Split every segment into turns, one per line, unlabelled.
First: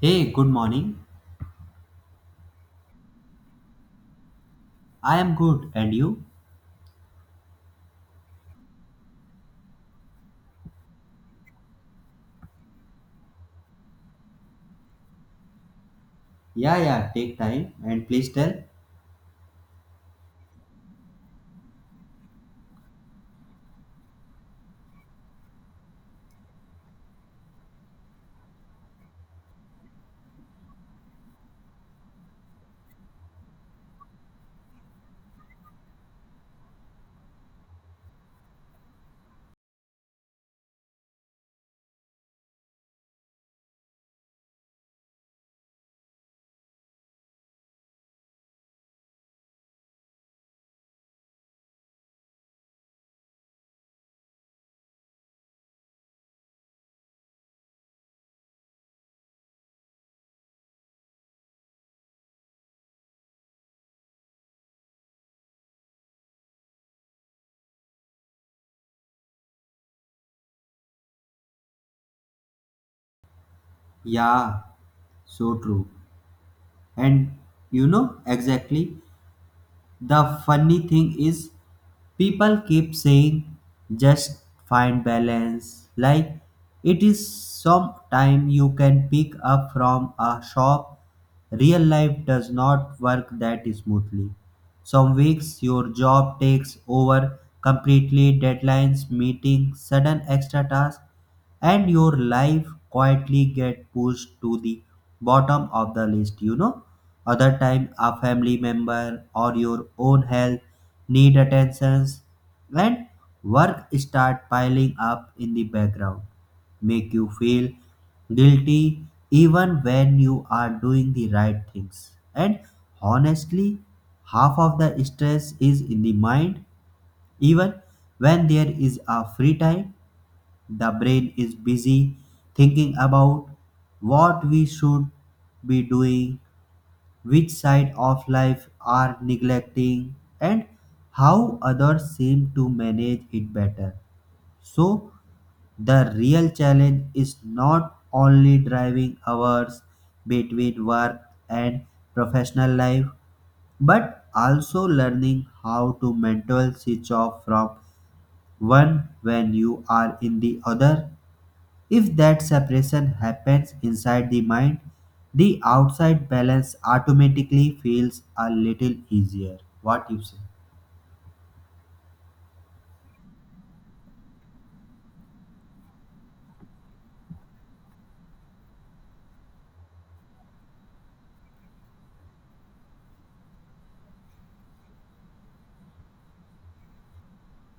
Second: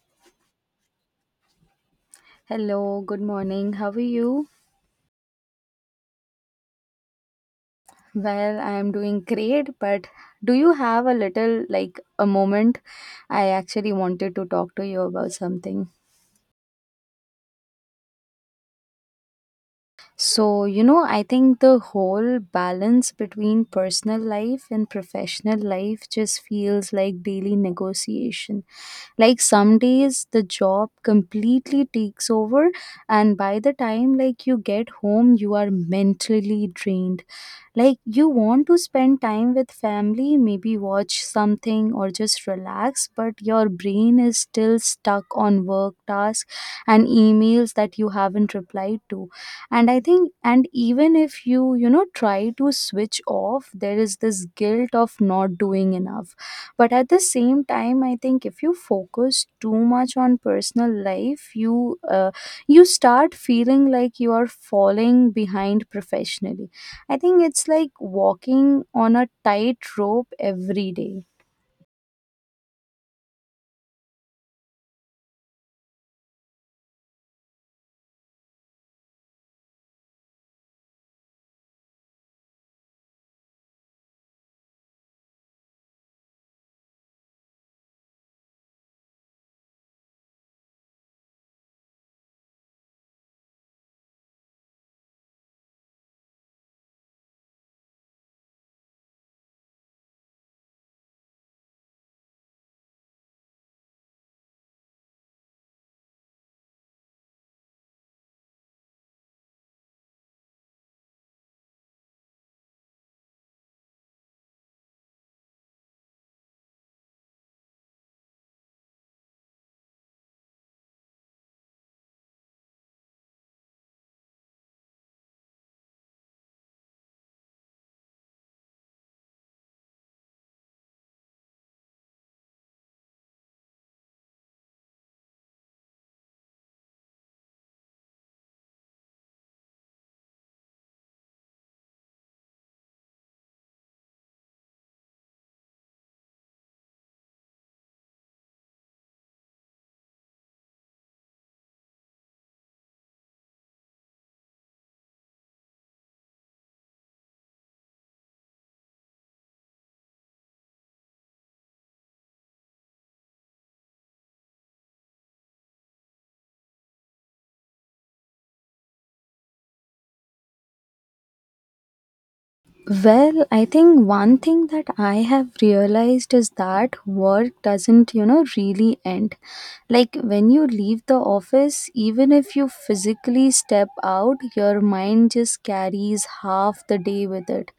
Hey, good morning.
Hello, good morning. How are you?
I am good, and you?
Well, I am doing great, but do you have a little like a moment? I actually wanted to talk to you about something.
Yeah, yeah, take time and please tell.
So, I think the whole balance between personal life and professional life just feels like daily negotiation. Like some days the job completely takes over, and by the time like you get home, you are mentally drained. Like you want to spend time with family, maybe watch something or just relax, but your brain is still stuck on work tasks and emails that you haven't replied to. And i think and even if you you know try to switch off, there is this guilt of not doing enough, but at the same time I think if you focus too much on personal life, you start feeling like you are falling behind professionally. I think it's like walking on a tightrope every day.
Yeah, so true. And you know exactly. The funny thing is, people keep saying just find balance, like it is some time you can pick up from a shop. Real life does not work that smoothly. Some weeks your job takes over completely, deadlines, meetings, sudden extra tasks, and your life quietly get pushed to the bottom of the list, you know. Other time a family member or your own health need attentions, and work start piling up in the background, make you feel guilty even when you are doing the right things. And honestly, half of the stress is in the mind. Even when there is a free time, the brain is busy thinking about what we should be doing, which side of life are neglecting, and how others seem to manage it better. So, the real challenge is not only driving hours between work and professional life, but also learning how to mental switch off from one when you are in the other. If that separation happens inside the mind, the outside balance automatically feels a little easier. What you say?
Well, I think one thing that I have realized is that work doesn't, you know, really end. Like when you leave the office, even if you physically step out, your mind just carries half the day with it.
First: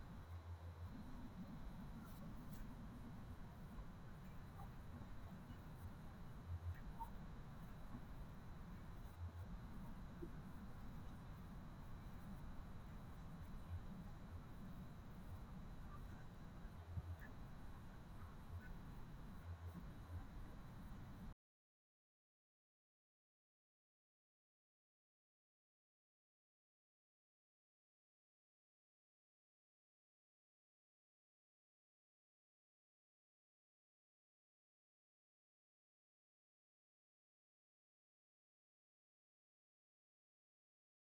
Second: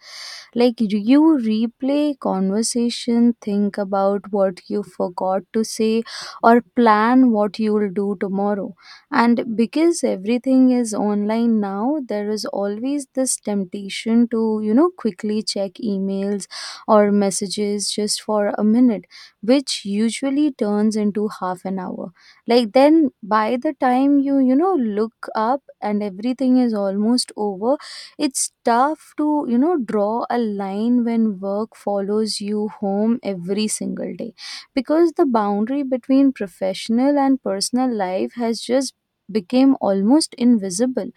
Like you replay conversation, think about what you forgot to say or plan what you'll do tomorrow. And because everything is online now, there is always this temptation to, you know, quickly check emails or messages just for a minute, which usually turns into half an hour. Like then by the time you you know look up, and everything is almost over. It's tough to, draw a line when work follows you home every single day, because the boundary between professional and personal life has just became almost invisible.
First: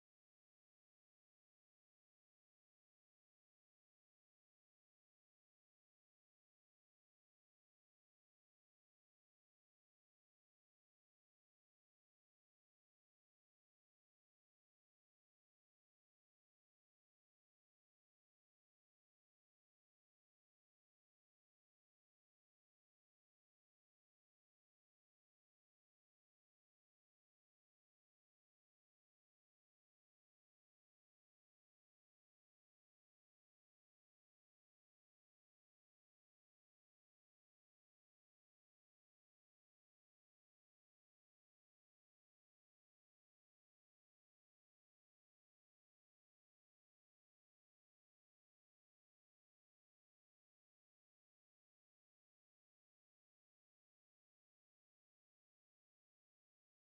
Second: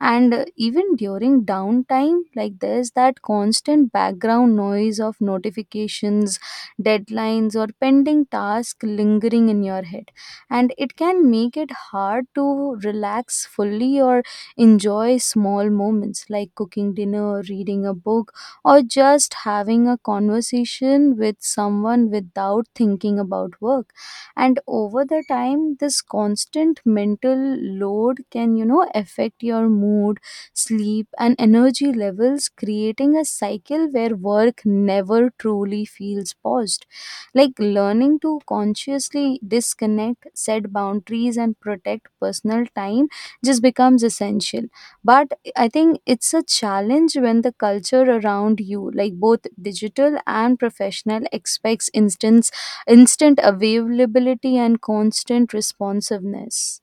And even during downtime, like there's that constant background noise of notifications, deadlines, or pending tasks lingering in your head, and it can make it hard to relax fully or enjoy small moments like cooking dinner, reading a book, or just having a conversation with someone without thinking about work. And over the time, this constant mental load can, affect your mood, sleep, and energy levels, creating a cycle where work never truly feels paused. Like learning to consciously disconnect, set boundaries, and protect personal time just becomes essential. But I think it's a challenge when the culture around you, like both digital and professional, expects instant availability and constant responsiveness.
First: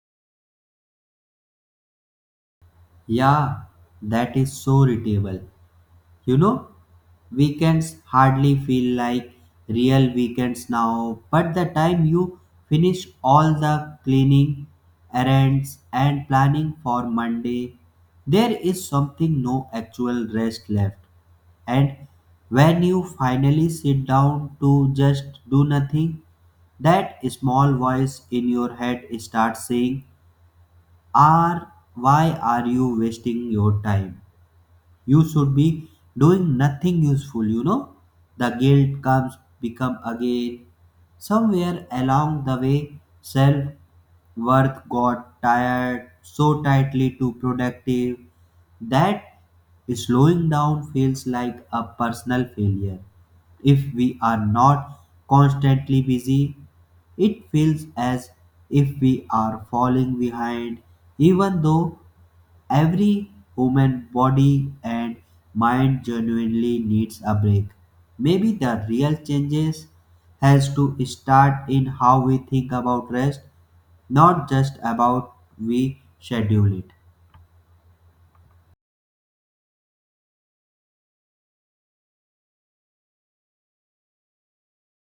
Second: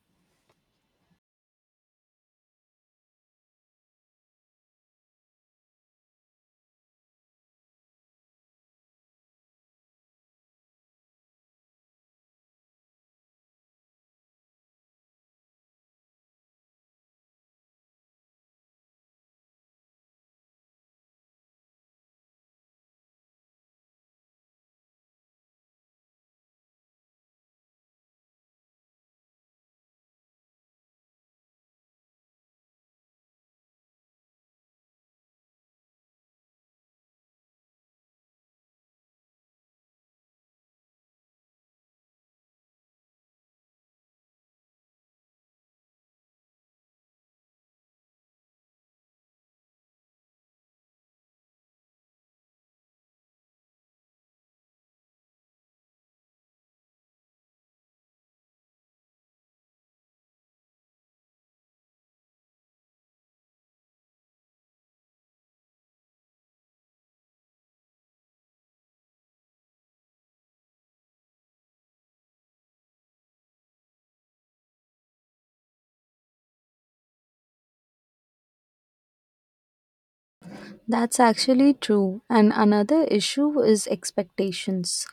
Yeah, that is so relatable. You know, weekends hardly feel like real weekends now, but the time you finish all the cleaning, errands, and planning for Monday, there is something no actual rest left. And when you finally sit down to just do nothing, that small voice in your head starts saying, are why are you wasting your time? You should be doing nothing useful, you know. The guilt comes become again somewhere along the way. Self worth got tired so tightly to productive that slowing down feels like a personal failure. If we are not constantly busy, it feels as if we are falling behind, even though every human body and mind genuinely needs a break. Maybe the real changes has to start in how we think about rest, not just about we schedule it.
That's actually true. And another issue is expectations.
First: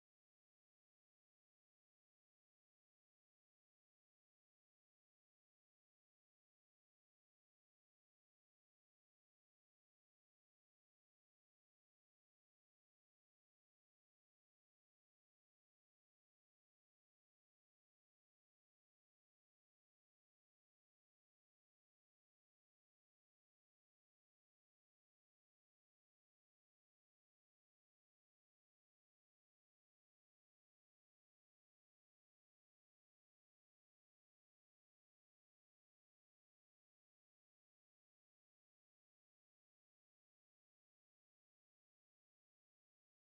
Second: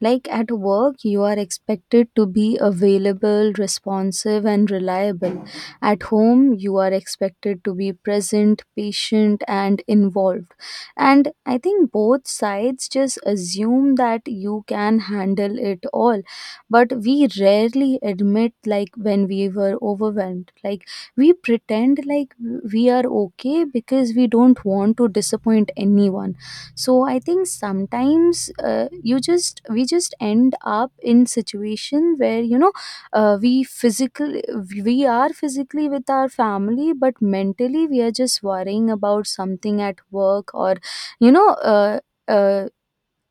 Like at work, you are expected to be available, responsive, and reliable. At home, you are expected to be present, patient, and involved. And I think both sides just assume that you can handle it all. But we rarely admit, like, when we were overwhelmed. Like, we pretend like we are okay because we don't want to disappoint anyone. So I think sometimes you just we just end up in situation where we physically we are physically with our family, but mentally we are just worrying about something at work, or you know uh, uh,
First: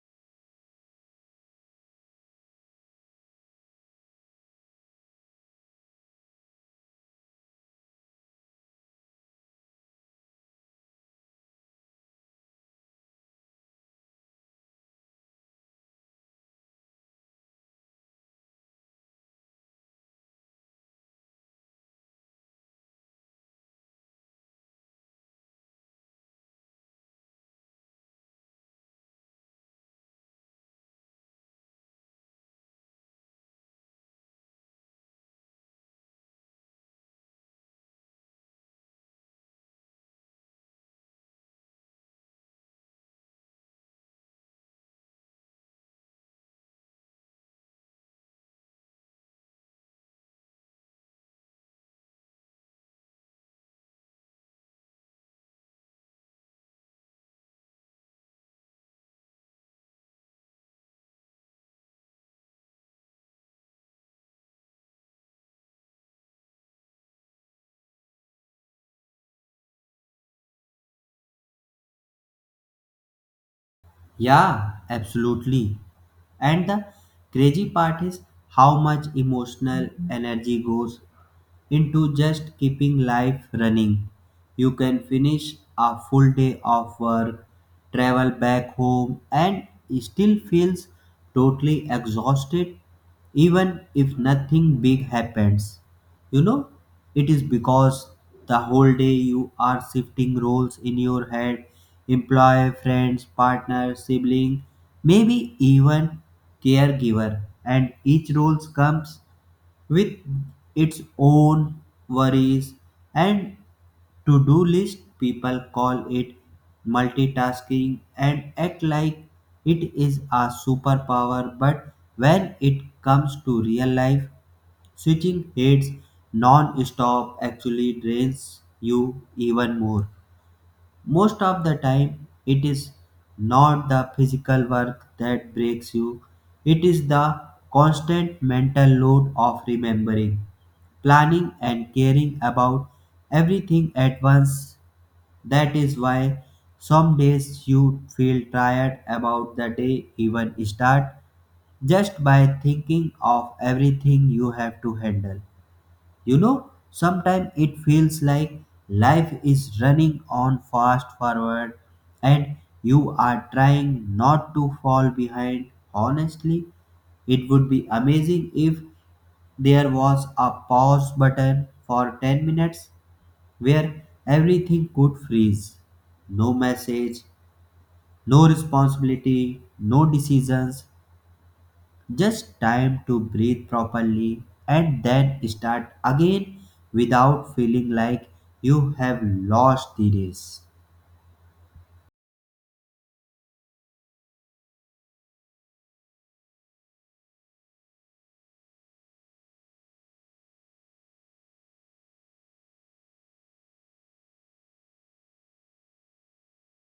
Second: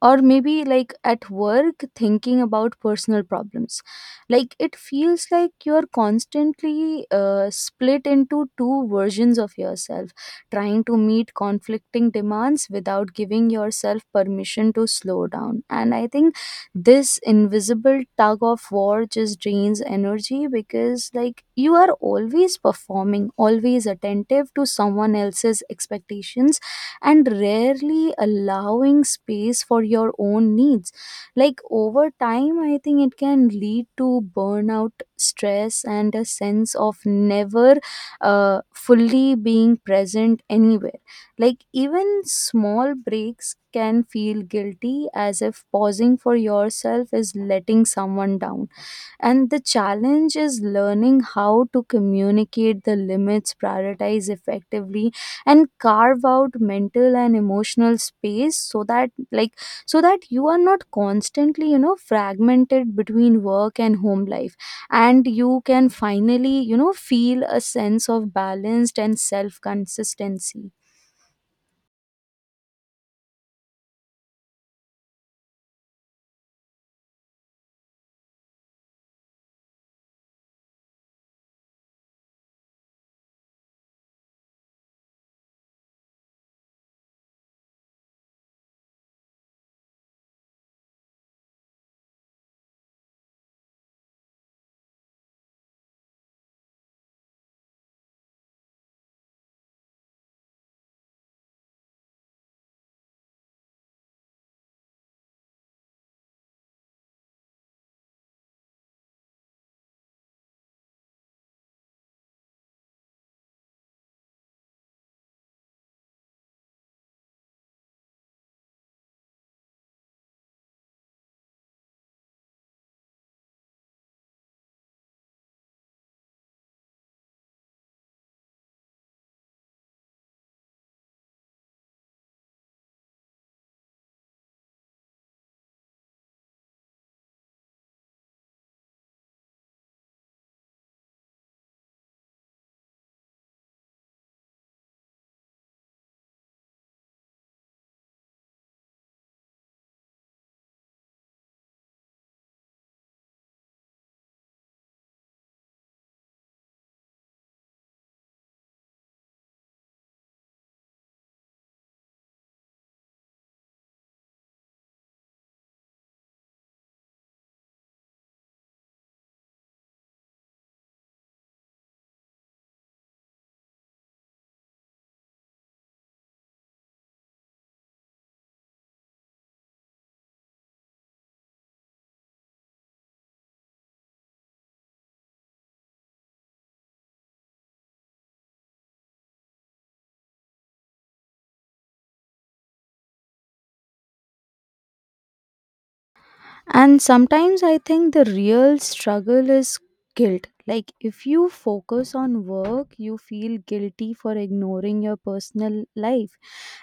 or maybe like at work thinking about personal problems. Like it feels like you're constantly split into two versions of yourself, trying to meet conflicting demands without giving yourself permission to slow down. And I think this invisible tug of war just drains energy, because like you are always performing, always attentive to someone else's expectations, and rarely allowing space for your own needs. Like over time, I think it can lead to burnout, stress, and a sense of never fully being present anywhere. Like even small breaks can feel guilty, as if pausing for yourself is letting someone down. And the challenge is learning how to communicate the limits, prioritize effectively, and carve out mental and emotional space so that you are not constantly, fragmented between work and home life. And you can finally, feel a sense of balanced and self consistency.
Yeah, absolutely. And the crazy part is how much emotional energy goes into just keeping life running. You can finish a full day of work, travel back home, and still feels totally exhausted even if nothing big happens. You know, it is because the whole day you are shifting roles in your head: employer, friends, partner, sibling, maybe even caregiver, and each role comes with its own worries and to do list. People call it multitasking and act like it is a superpower, but when it comes to real life, switching heads non stop actually drains you even more. Most of the time, it is not the physical work that breaks you, it is the constant mental load of remembering, planning and caring about everything at once. That is why some days you feel tired about the day even start, just by thinking of everything you have to handle. You know, sometimes it feels like life is running on fast forward and you are trying not to fall behind. Honestly, it would be amazing if there was a pause button for 10 minutes where everything could freeze. No message, no responsibility, no decisions, just time to breathe properly and then start again without feeling like you have lost the race.
And sometimes I think the real struggle is guilt. Like, if you focus on work, you feel guilty for ignoring your personal life.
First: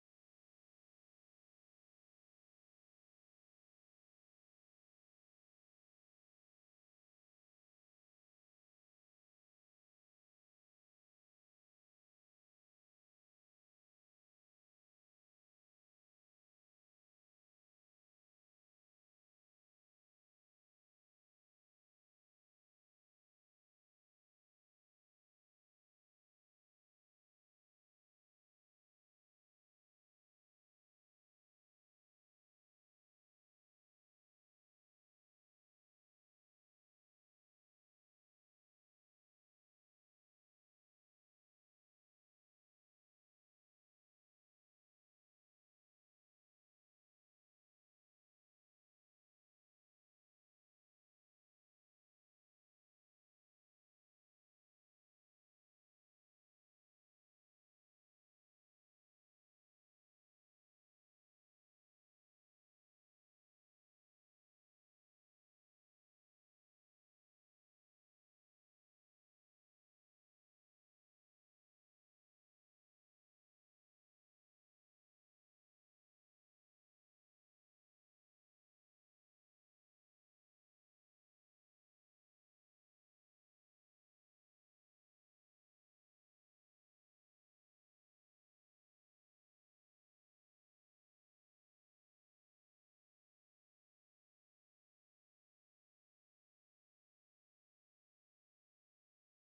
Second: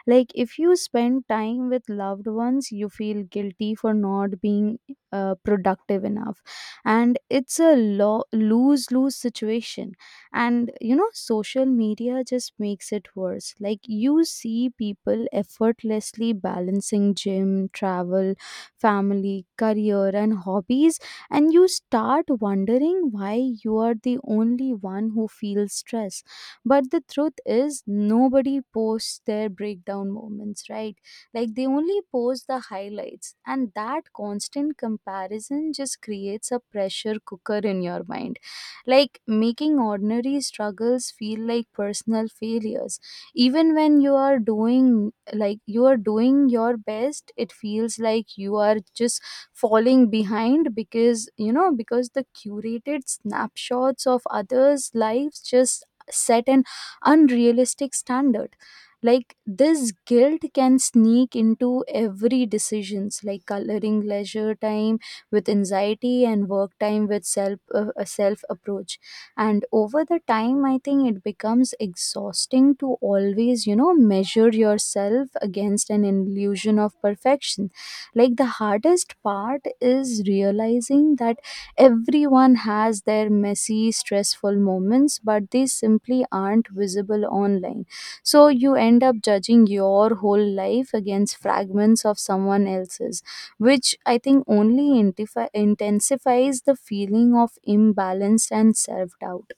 Like if you spend time with loved ones, you feel guilty for not being productive enough. And it's a lose lose situation. And you know, social media just makes it worse. Like you see people effortlessly balancing gym, travel, family, career, and hobbies, and you start wondering why you are the only one who feels stress. But the truth is, nobody posts their breakdown moments, right? Like they only post the highlights, and that constant comparison just creates a pressure cooker in your mind. Like making ordinary struggles feel like personal failures. Even when you are doing, like you are doing your best, it feels like you are just falling behind, because you know because the curated snapshots of others lives just set an unrealistic standard. Like this guilt can sneak into every decisions, like coloring leisure time with anxiety and work time with self a self approach. And over the time, I think it becomes exhausting to always, measure yourself against an illusion of perfection. Like the hardest part is realizing that everyone has their messy, stressful moments, but they simply aren't visible online. So you end up judging your whole life against fragments of someone else's, which I think only intensifies the feeling of imbalance and self doubt.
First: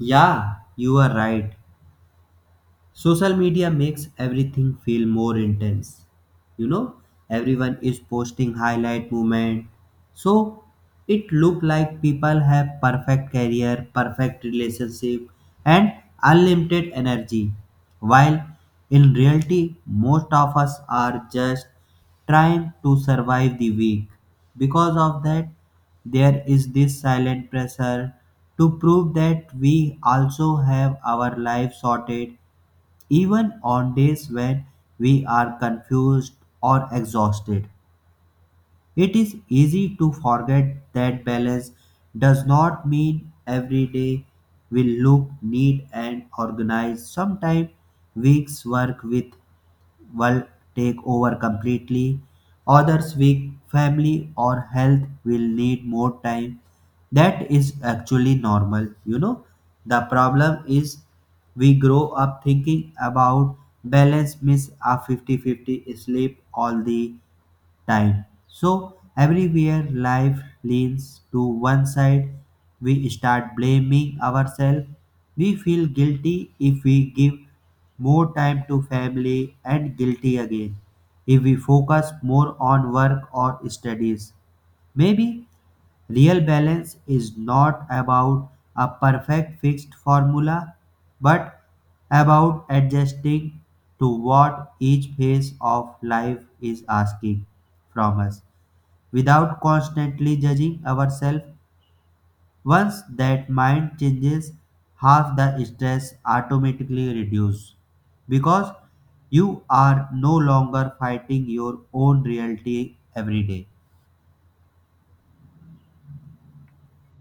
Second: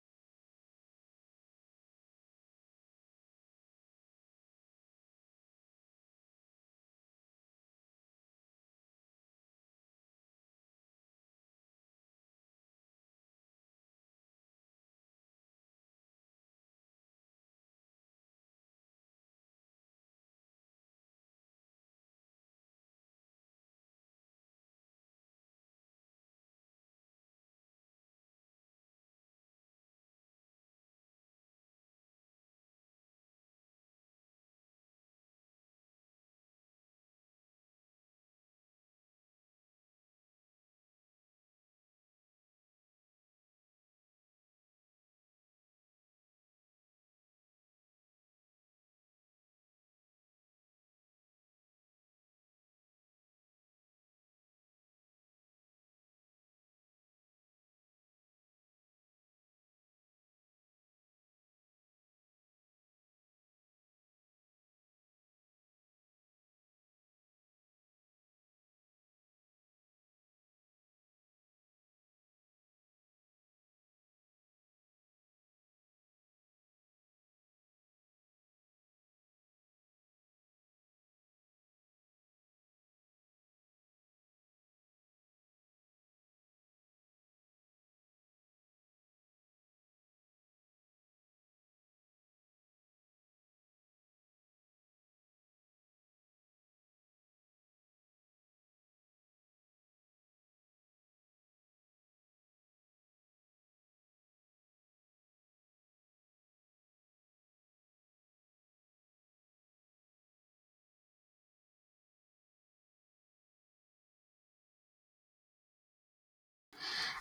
Yeah, you are right. Social media makes everything feel more intense. You know, everyone is posting highlight moment. So it look like people have perfect career, perfect relationship and unlimited energy. While in reality most of us are just trying to survive the week. Because of that, there is this silent pressure to prove that we also have our life sorted even on days when we are confused or exhausted. It is easy to forget that balance does not mean every day will look neat and organized. Sometimes weeks work with will take over completely. Others week family or health will need more time. That is actually normal. You know, the problem is we grow up thinking about balance means a fifty-fifty sleep all the time. So, everywhere life leans to one side, we start blaming ourselves. We feel guilty if we give more time to family and guilty again if we focus more on work or studies. Maybe real balance is not about a perfect fixed formula, but about adjusting to what each phase of life is asking from us without constantly judging ourselves. Once that mind changes, half the stress automatically reduces because you are no longer fighting your own reality every day.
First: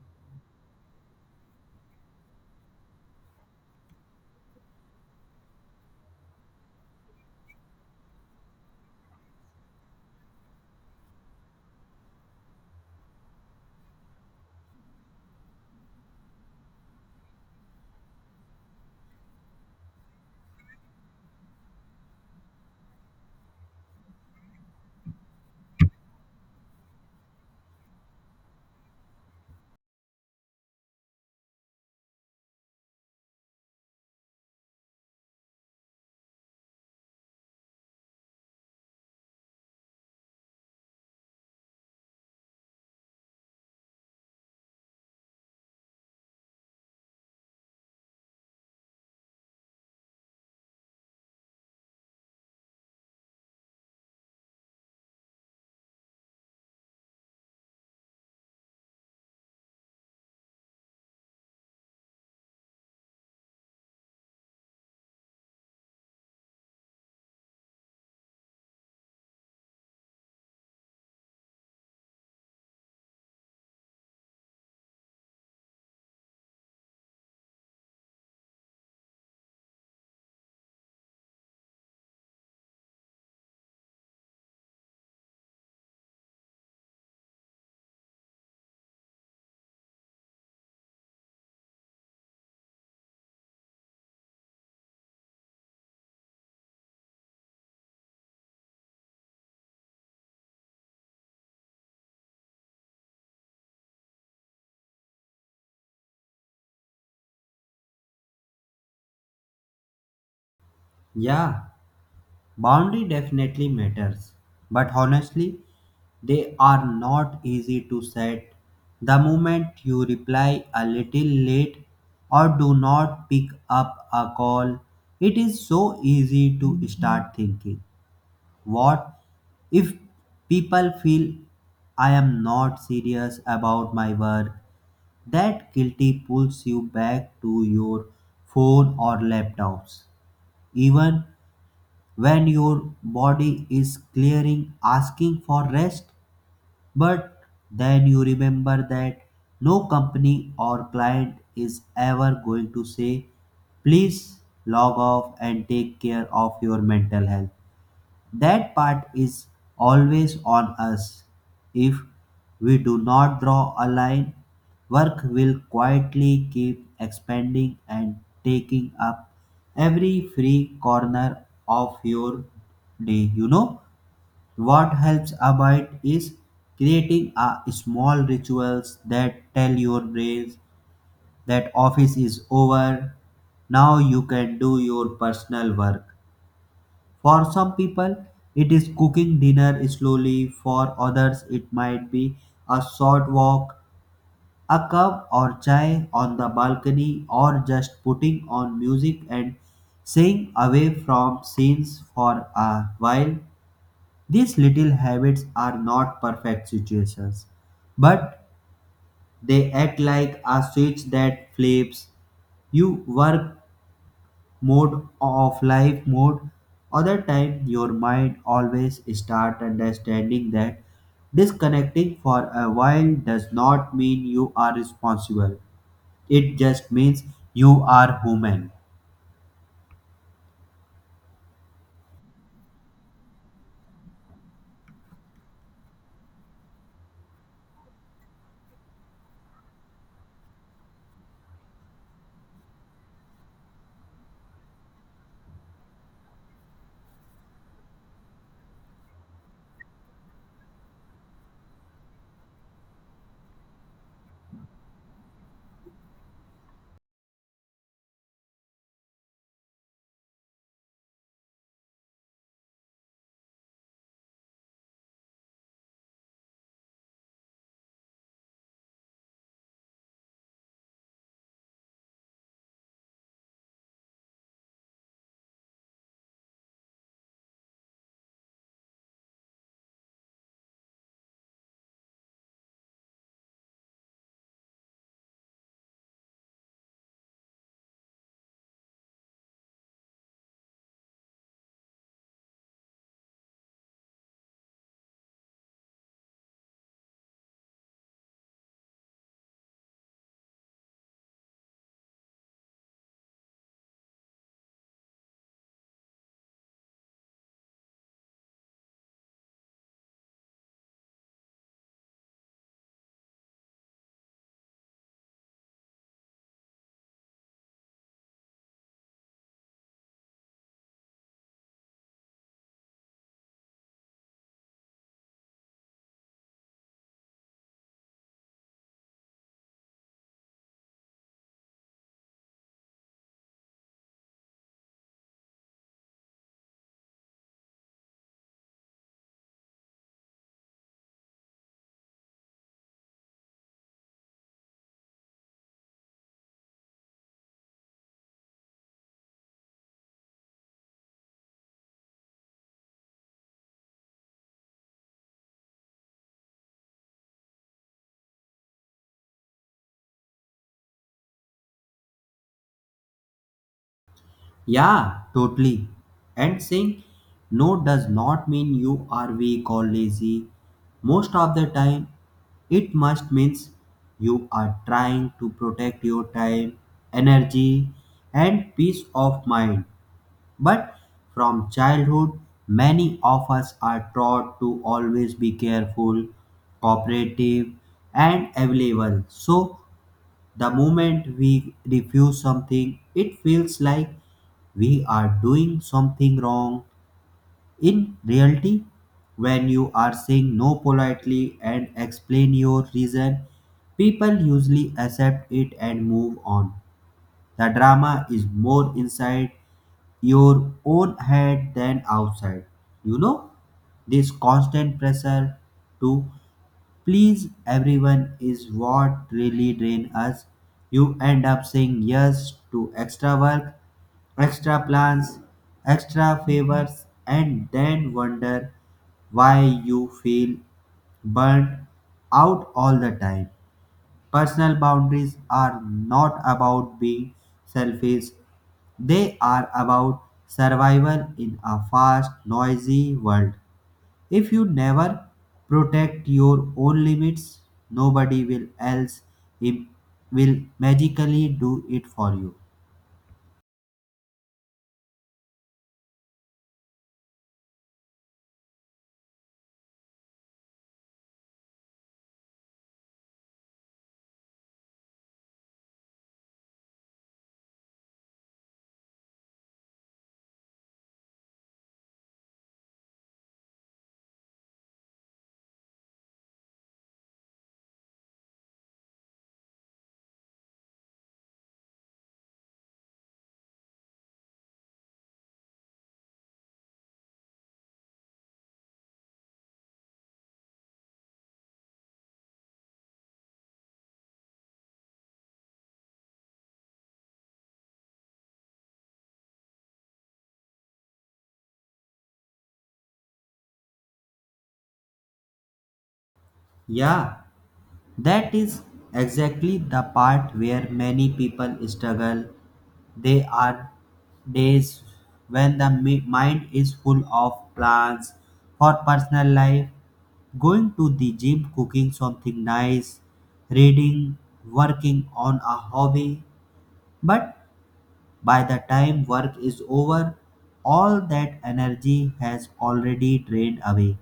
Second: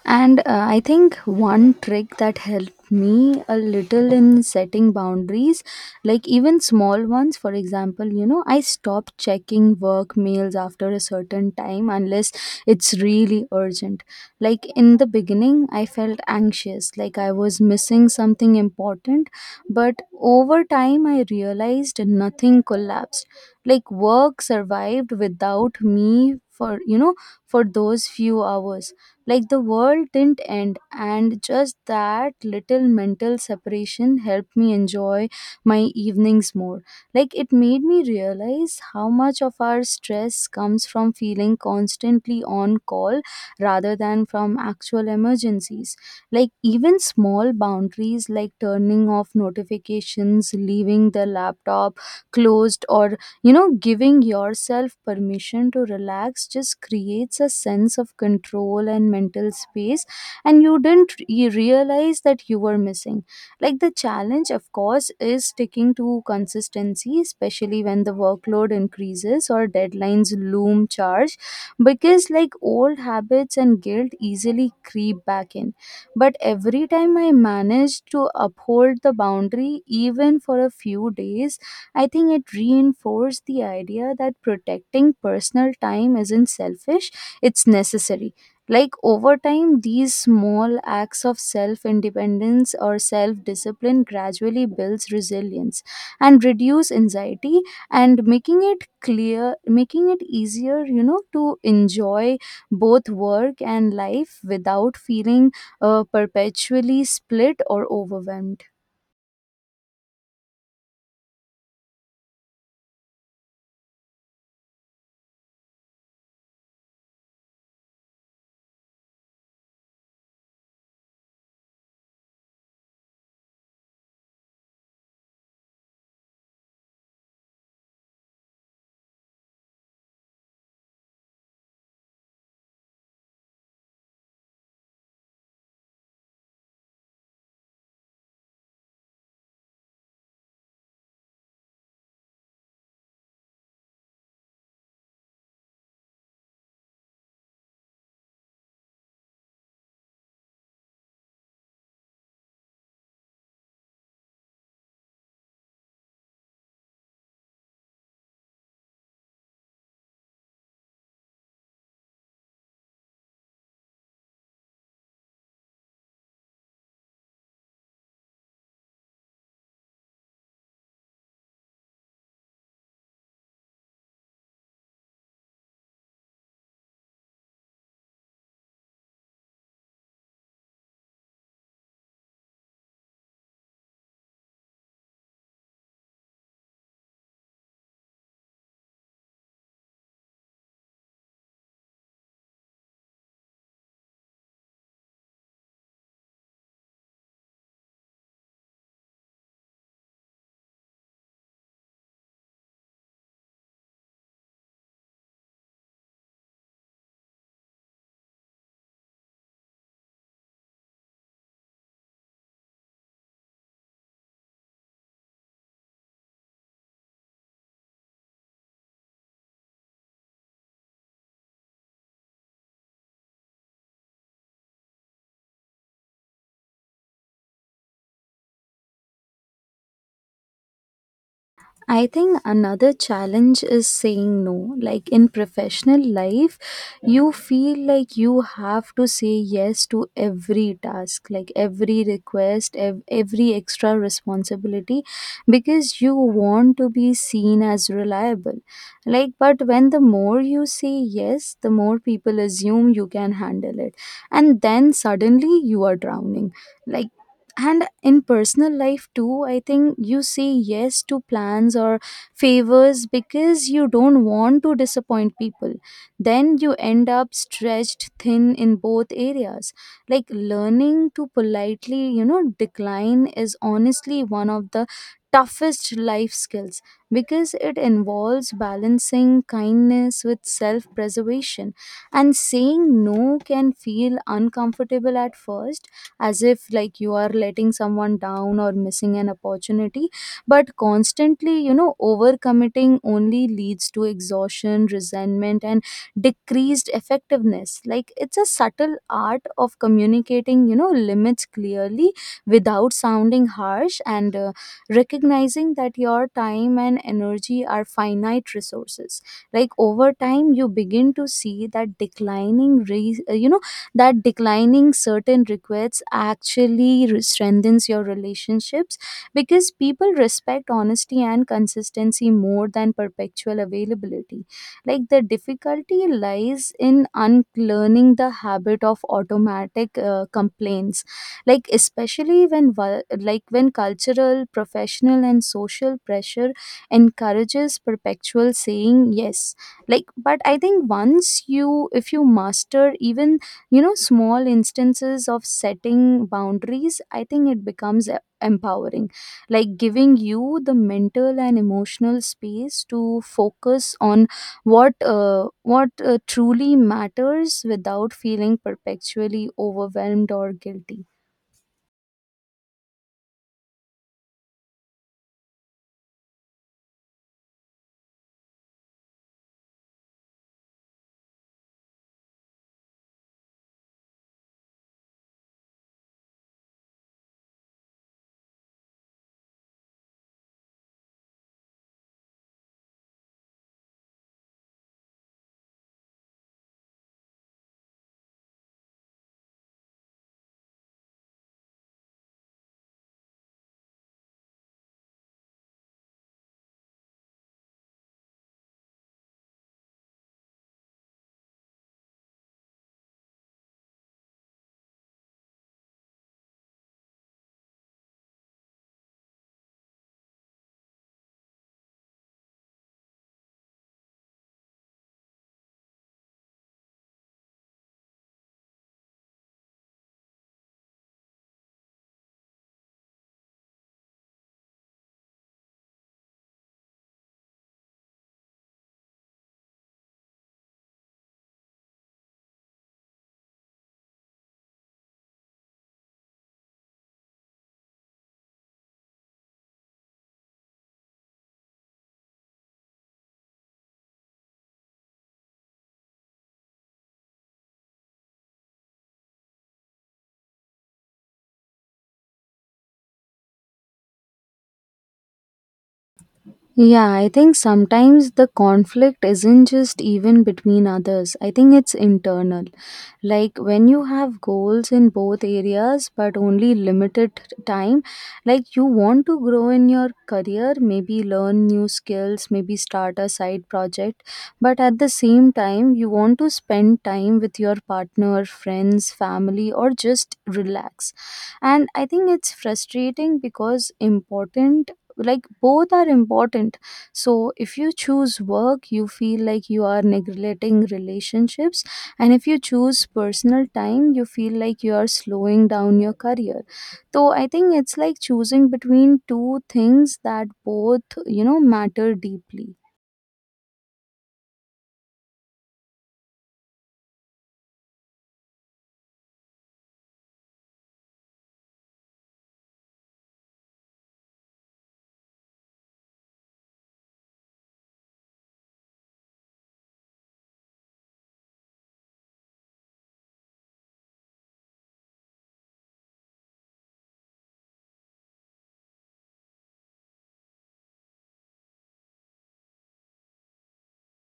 And I think one trick that helped me a little in setting boundaries, like even small ones, for example, you know, I stopped checking work mails after a certain time unless it's really urgent. Like in the beginning, I felt anxious, like I was missing something important, but over time, I realized nothing collapsed. Like work survived without me for, for those few hours. Like the world didn't end, and just that little mental separation helped me enjoy my evenings more. Like it made me realize how much of our stress comes from feeling constantly on call rather than from actual emergencies. Like even small boundaries, like turning off notifications, leaving the laptop closed, or, giving yourself permission to relax, just creates a sense of control and mental space, and you didn't realize that you were missing. Like, the challenge, of course, is sticking to consistency, especially when the workload increases or deadlines loom charge, because like old habits and guilt easily creep back in. But every time I manage to uphold the boundary, even for a few days, I think it reinforced the idea that protecting personal time isn't selfish, it's necessary. Like over time, these small acts of self independence or self discipline gradually builds resilience and reduce anxiety, and making it clear, making it easier, to enjoy both work and life without feeling perpetually split or overwhelmed.
Yeah, boundary definitely matters, but honestly, they are not easy to set. The moment you reply a little late or do not pick up a call, it is so easy to start thinking, what if people feel I am not serious about my work? That guilty pulls you back to your phone or laptops, even when your body is clearing asking for rest. But then you remember that no company or client is ever going to say please log off and take care of your mental health. That part is always on us. If we do not draw a line, work will quietly keep expanding and taking up every free corner of your day. You know what helps about is creating a small rituals that tell your brains that office is over. Now you can do your personal work. For some people, it is cooking dinner slowly, for others, it might be a short walk, a cup or chai on the balcony, or just putting on music and staying away from scenes for a while. These little habits are not perfect situations, but they act like a switch that flips. You work mode of life mode. Other time your mind always start understanding that disconnecting for a while does not mean you are responsible, it just means you are human.
I think another challenge is saying no. Like in professional life, you feel like you have to say yes to every task, like every request, every extra responsibility, because you want to be seen as reliable. Like, but when the more you say yes, the more people assume you can handle it. And then suddenly you are drowning. Like, and in personal life too, I think you say yes to plans or favors because you don't want to disappoint people, then you end up stretched thin in both areas. Like learning to politely, decline is honestly one of the toughest life skills, because it involves balancing kindness with self preservation. And saying no can feel uncomfortable at first, as if like you are letting someone down or missing an opportunity. But constantly, overcommitting only leads to exhaustion, resentment, and decreased effectiveness. Like it's a subtle art of communicating, limits clearly without sounding harsh, and recognizing that your time and energy are finite resources. Like over time you begin to see that declining certain requests actually strengthens your relationships, because people respect honesty and consistency more than perpetual availability. Like the difficulty lies in unlearning the habit of automatic complaints, like especially when when cultural, professional, and social pressure encourages perpetual saying yes. Like, but I think once you, if you master even, small instances of setting boundaries, I think it becomes empowering, like giving you the mental and emotional space to focus on what uh, what truly matters without feeling perpetually overwhelmed or guilty.
Yeah, totally. And saying no does not mean you are weak or lazy. Most of the time it must means you are trying to protect your time, energy and peace of mind. But from childhood, many of us are taught to always be careful, cooperative, and available. So, the moment we refuse something, it feels like we are doing something wrong. In reality, when you are saying no politely and explain your reason, people usually accept it and move on. The drama is more inside your own head than outside. You know, this constant pressure to please everyone is what really drain us. You end up saying yes to extra work, extra plans, extra favors, and then wonder why you feel burnt out all the time. Personal boundaries are not about being selfish, they are about survival in a fast, noisy world. If you never protect your own limits, nobody will else im- will magically do it for you.
Yeah, I think sometimes the conflict isn't just even between others, I think it's internal. Like when you have goals in both areas but only limited time. Like you want to grow in your career, maybe learn new skills, maybe start a side project, but at the same time you want to spend time with your partner, friends, family, or just relax. And I think it's frustrating because important like both are important. So if you choose work, you feel like you are neglecting relationships, and if you choose personal time, you feel like you are slowing down your career. So I think it's like choosing between two things that both, matter deeply.
Yeah, that is exactly the part where many people struggle. There are days when the mind is full of plans for personal life, going to the gym, cooking something nice, reading, working on a hobby. But by the time work is over, all that energy has already drained away.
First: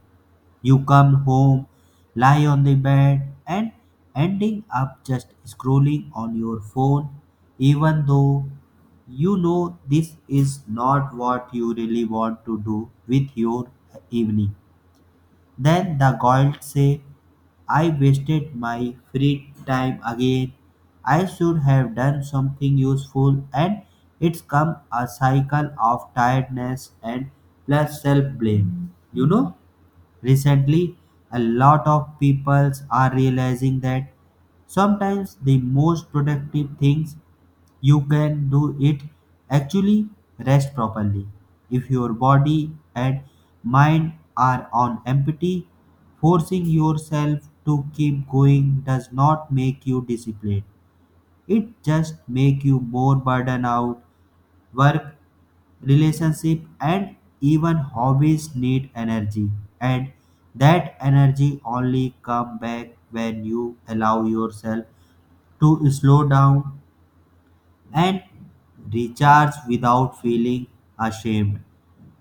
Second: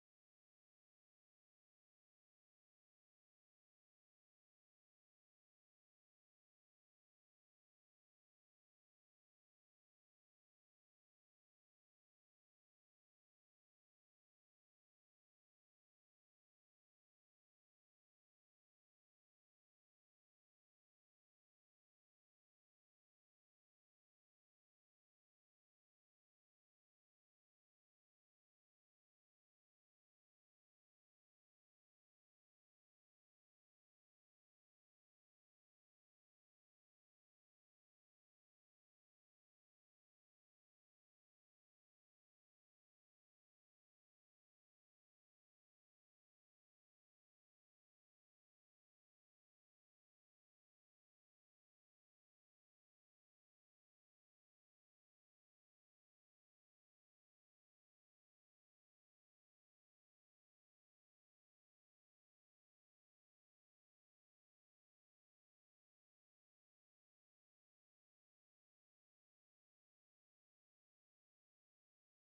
You come home, lie on the bed, and ending up just scrolling on your phone, even though you know this is not what you really want to do with your evening. Then the guilt say, I wasted my free time again. I should have done something useful, and it's come a cycle of tiredness and plus self blame. You know? Recently, a lot of people are realizing that sometimes the most productive things you can do it actually rest properly. If your body and mind are on empty, forcing yourself to keep going does not make you disciplined. It just make you more burden out. Work, relationship and even hobbies need energy, and that energy only come back when you allow yourself to slow down and recharge without feeling ashamed.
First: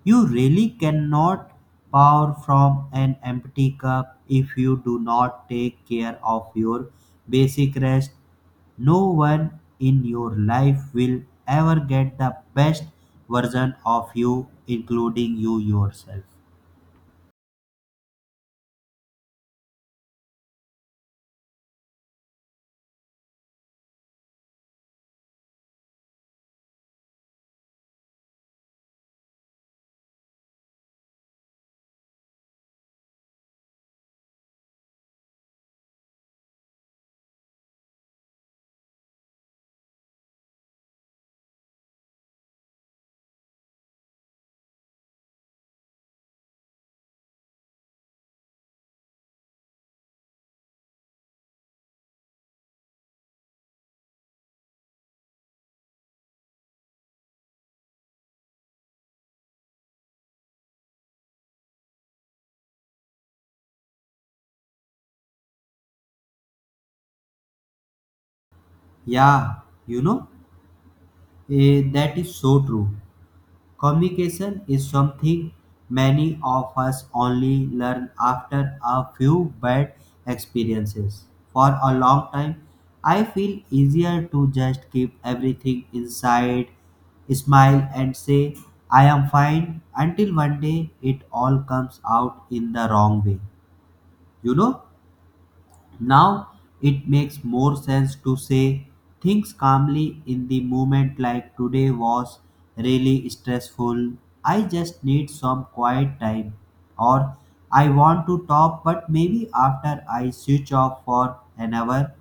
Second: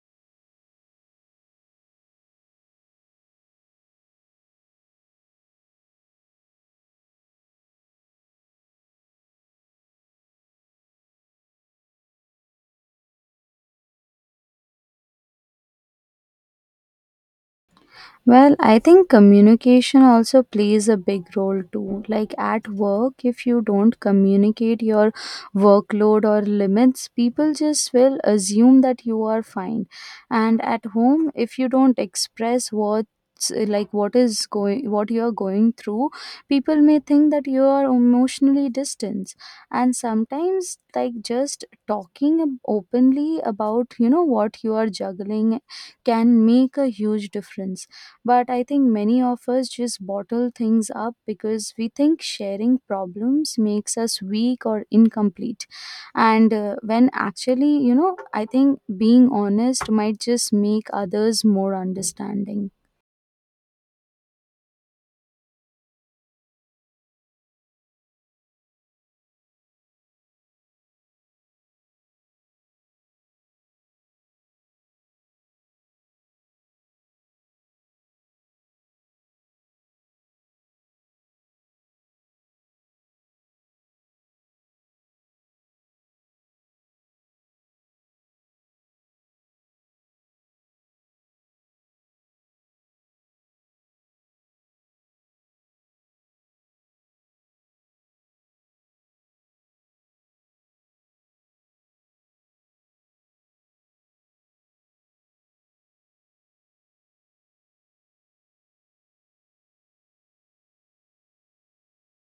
You really cannot pour from an empty cup if you do not take care of your basic rest. No one in your life will ever get the best version of you, including you yourself.
Well, I think communication also plays a big role too. Like at work, if you don't communicate your workload or limits, people just will assume that you are fine. And at home, if you don't express what like what is going what you are going through, people may think that you are emotionally distant. And sometimes, like just talking openly about, what you are juggling can make a huge difference. But I think many of us just bottle things up because we think sharing problems makes us weak or incomplete. And when actually, I think being honest might just make others more understanding.
Yeah, you know, that is so true. Communication is something many of us only learn after a few bad experiences. For a long time, I feel easier to just keep everything inside, smile, and say, I am fine, until one day it all comes out in the wrong way. You know? Now it makes more sense to say things calmly in the moment, like today was really stressful. I just need some quiet time. Or I want to talk, but maybe after I switch off for an hour.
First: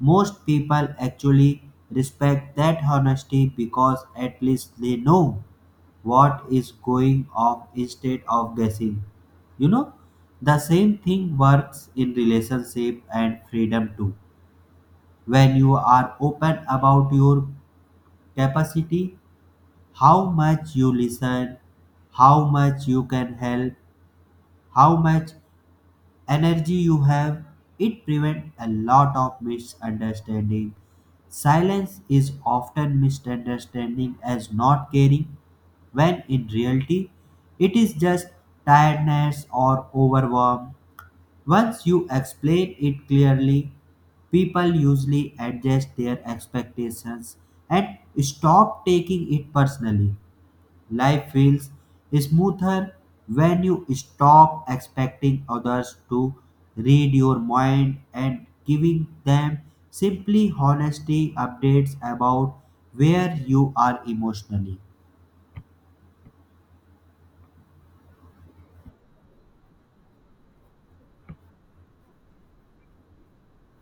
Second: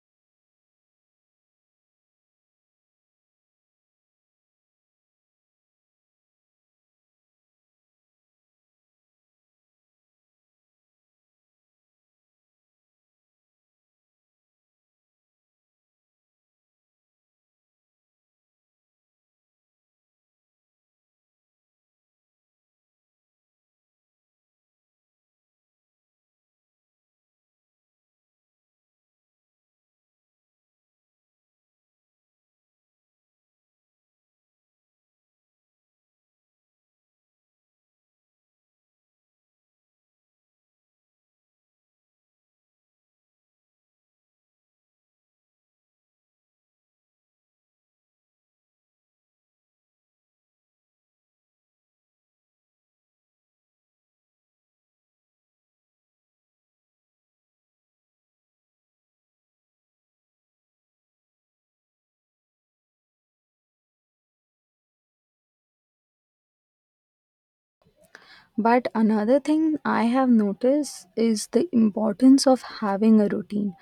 Most people actually respect that honesty because at least they know what is going off instead of guessing. You know, the same thing works in relationship and freedom too. When you are open about your capacity, how much you listen, how much you can help, how much energy you have, it prevents a lot of misunderstanding. Silence is often misunderstanding as not caring, when in reality, it is just tiredness or overwhelm. Once you explain it clearly, people usually adjust their expectations and stop taking it personally. Life feels smoother when you stop expecting others to read your mind and giving them simply honesty updates about where you are emotionally.
But another thing I have noticed is the importance of having a routine.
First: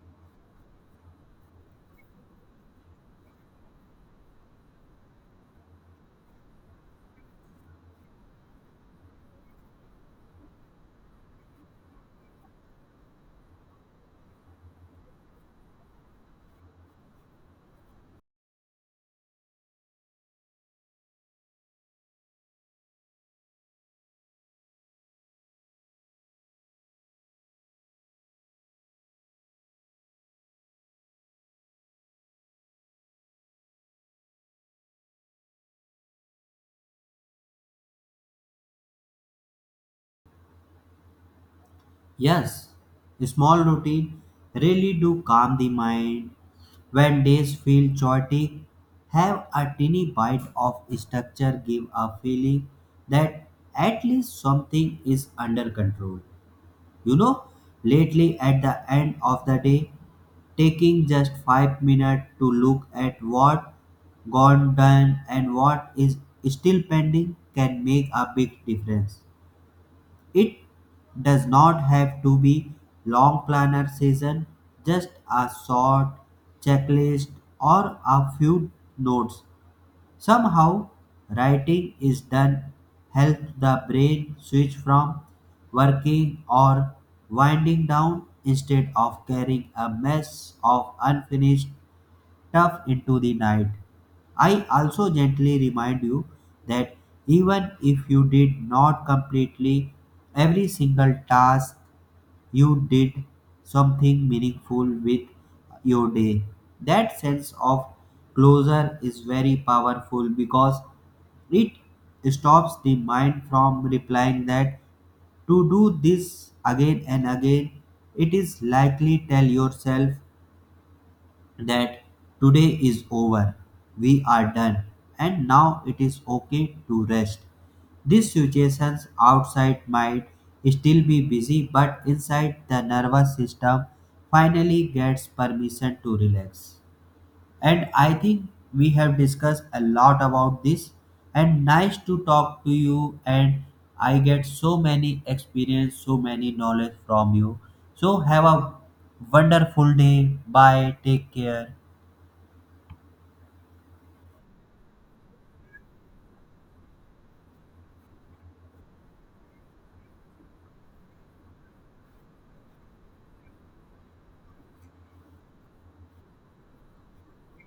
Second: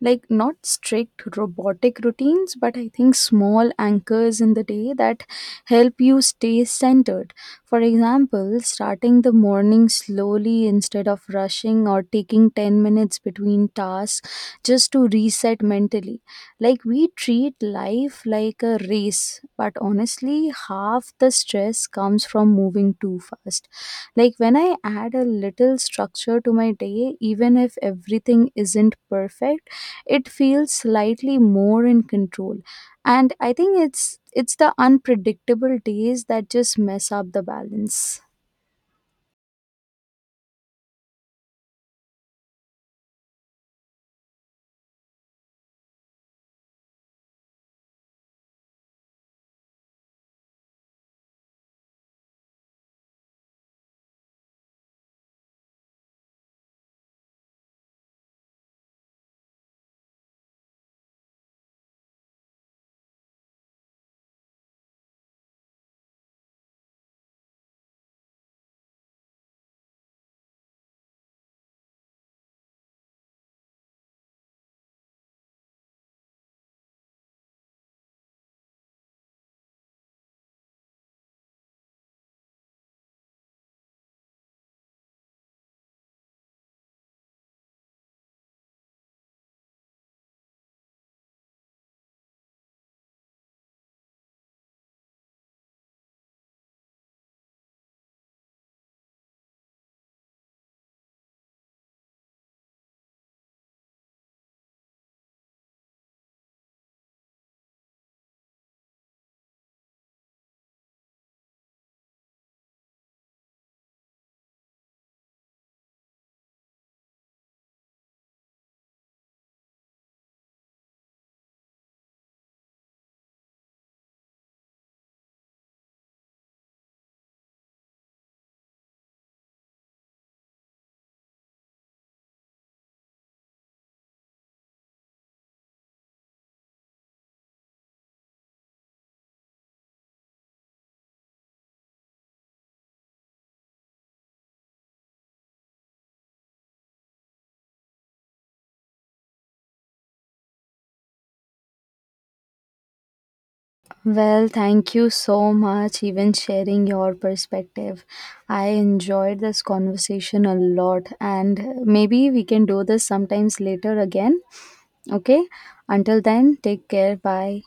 Like, not strict robotic routines, but I think small anchors in the day that help you stay centered. For example, starting the morning slowly instead of rushing, or taking 10 minutes between tasks just to reset mentally. Like, we treat life like a race, but honestly, half the stress comes from moving too fast. Like when I add a little structure to my day, even if everything isn't perfect, it feels slightly more in control. And I think it's the unpredictable days that just mess up the balance.
Yes, small routine really do calm the mind. When days feel chaotic, have a tiny bite of structure give a feeling that at least something is under control. You know, lately at the end of the day, taking just 5 minutes to look at what gone done and what is still pending can make a big difference. It does not have to be long planner session, just a short checklist or a few notes. Somehow, writing is done helps the brain switch from working or winding down instead of carrying a mess of unfinished stuff into the night. I also gently remind you that even if you did not completely every single task, you did something meaningful with your day. That sense of closure is very powerful because it stops the mind from replying that to do this again and again. It is likely tell yourself that today is over, we are done, and now it is okay to rest. These situations outside might still be busy, but inside the nervous system finally gets permission to relax. And I think we have discussed a lot about this, and nice to talk to you. And I get so many experience, so many knowledge from you. So, have a wonderful day. Bye. Take care.
Well, thank you so much even sharing your perspective. I enjoyed this conversation a lot, and maybe we can do this sometimes later again. Okay? Until then, take care. Bye.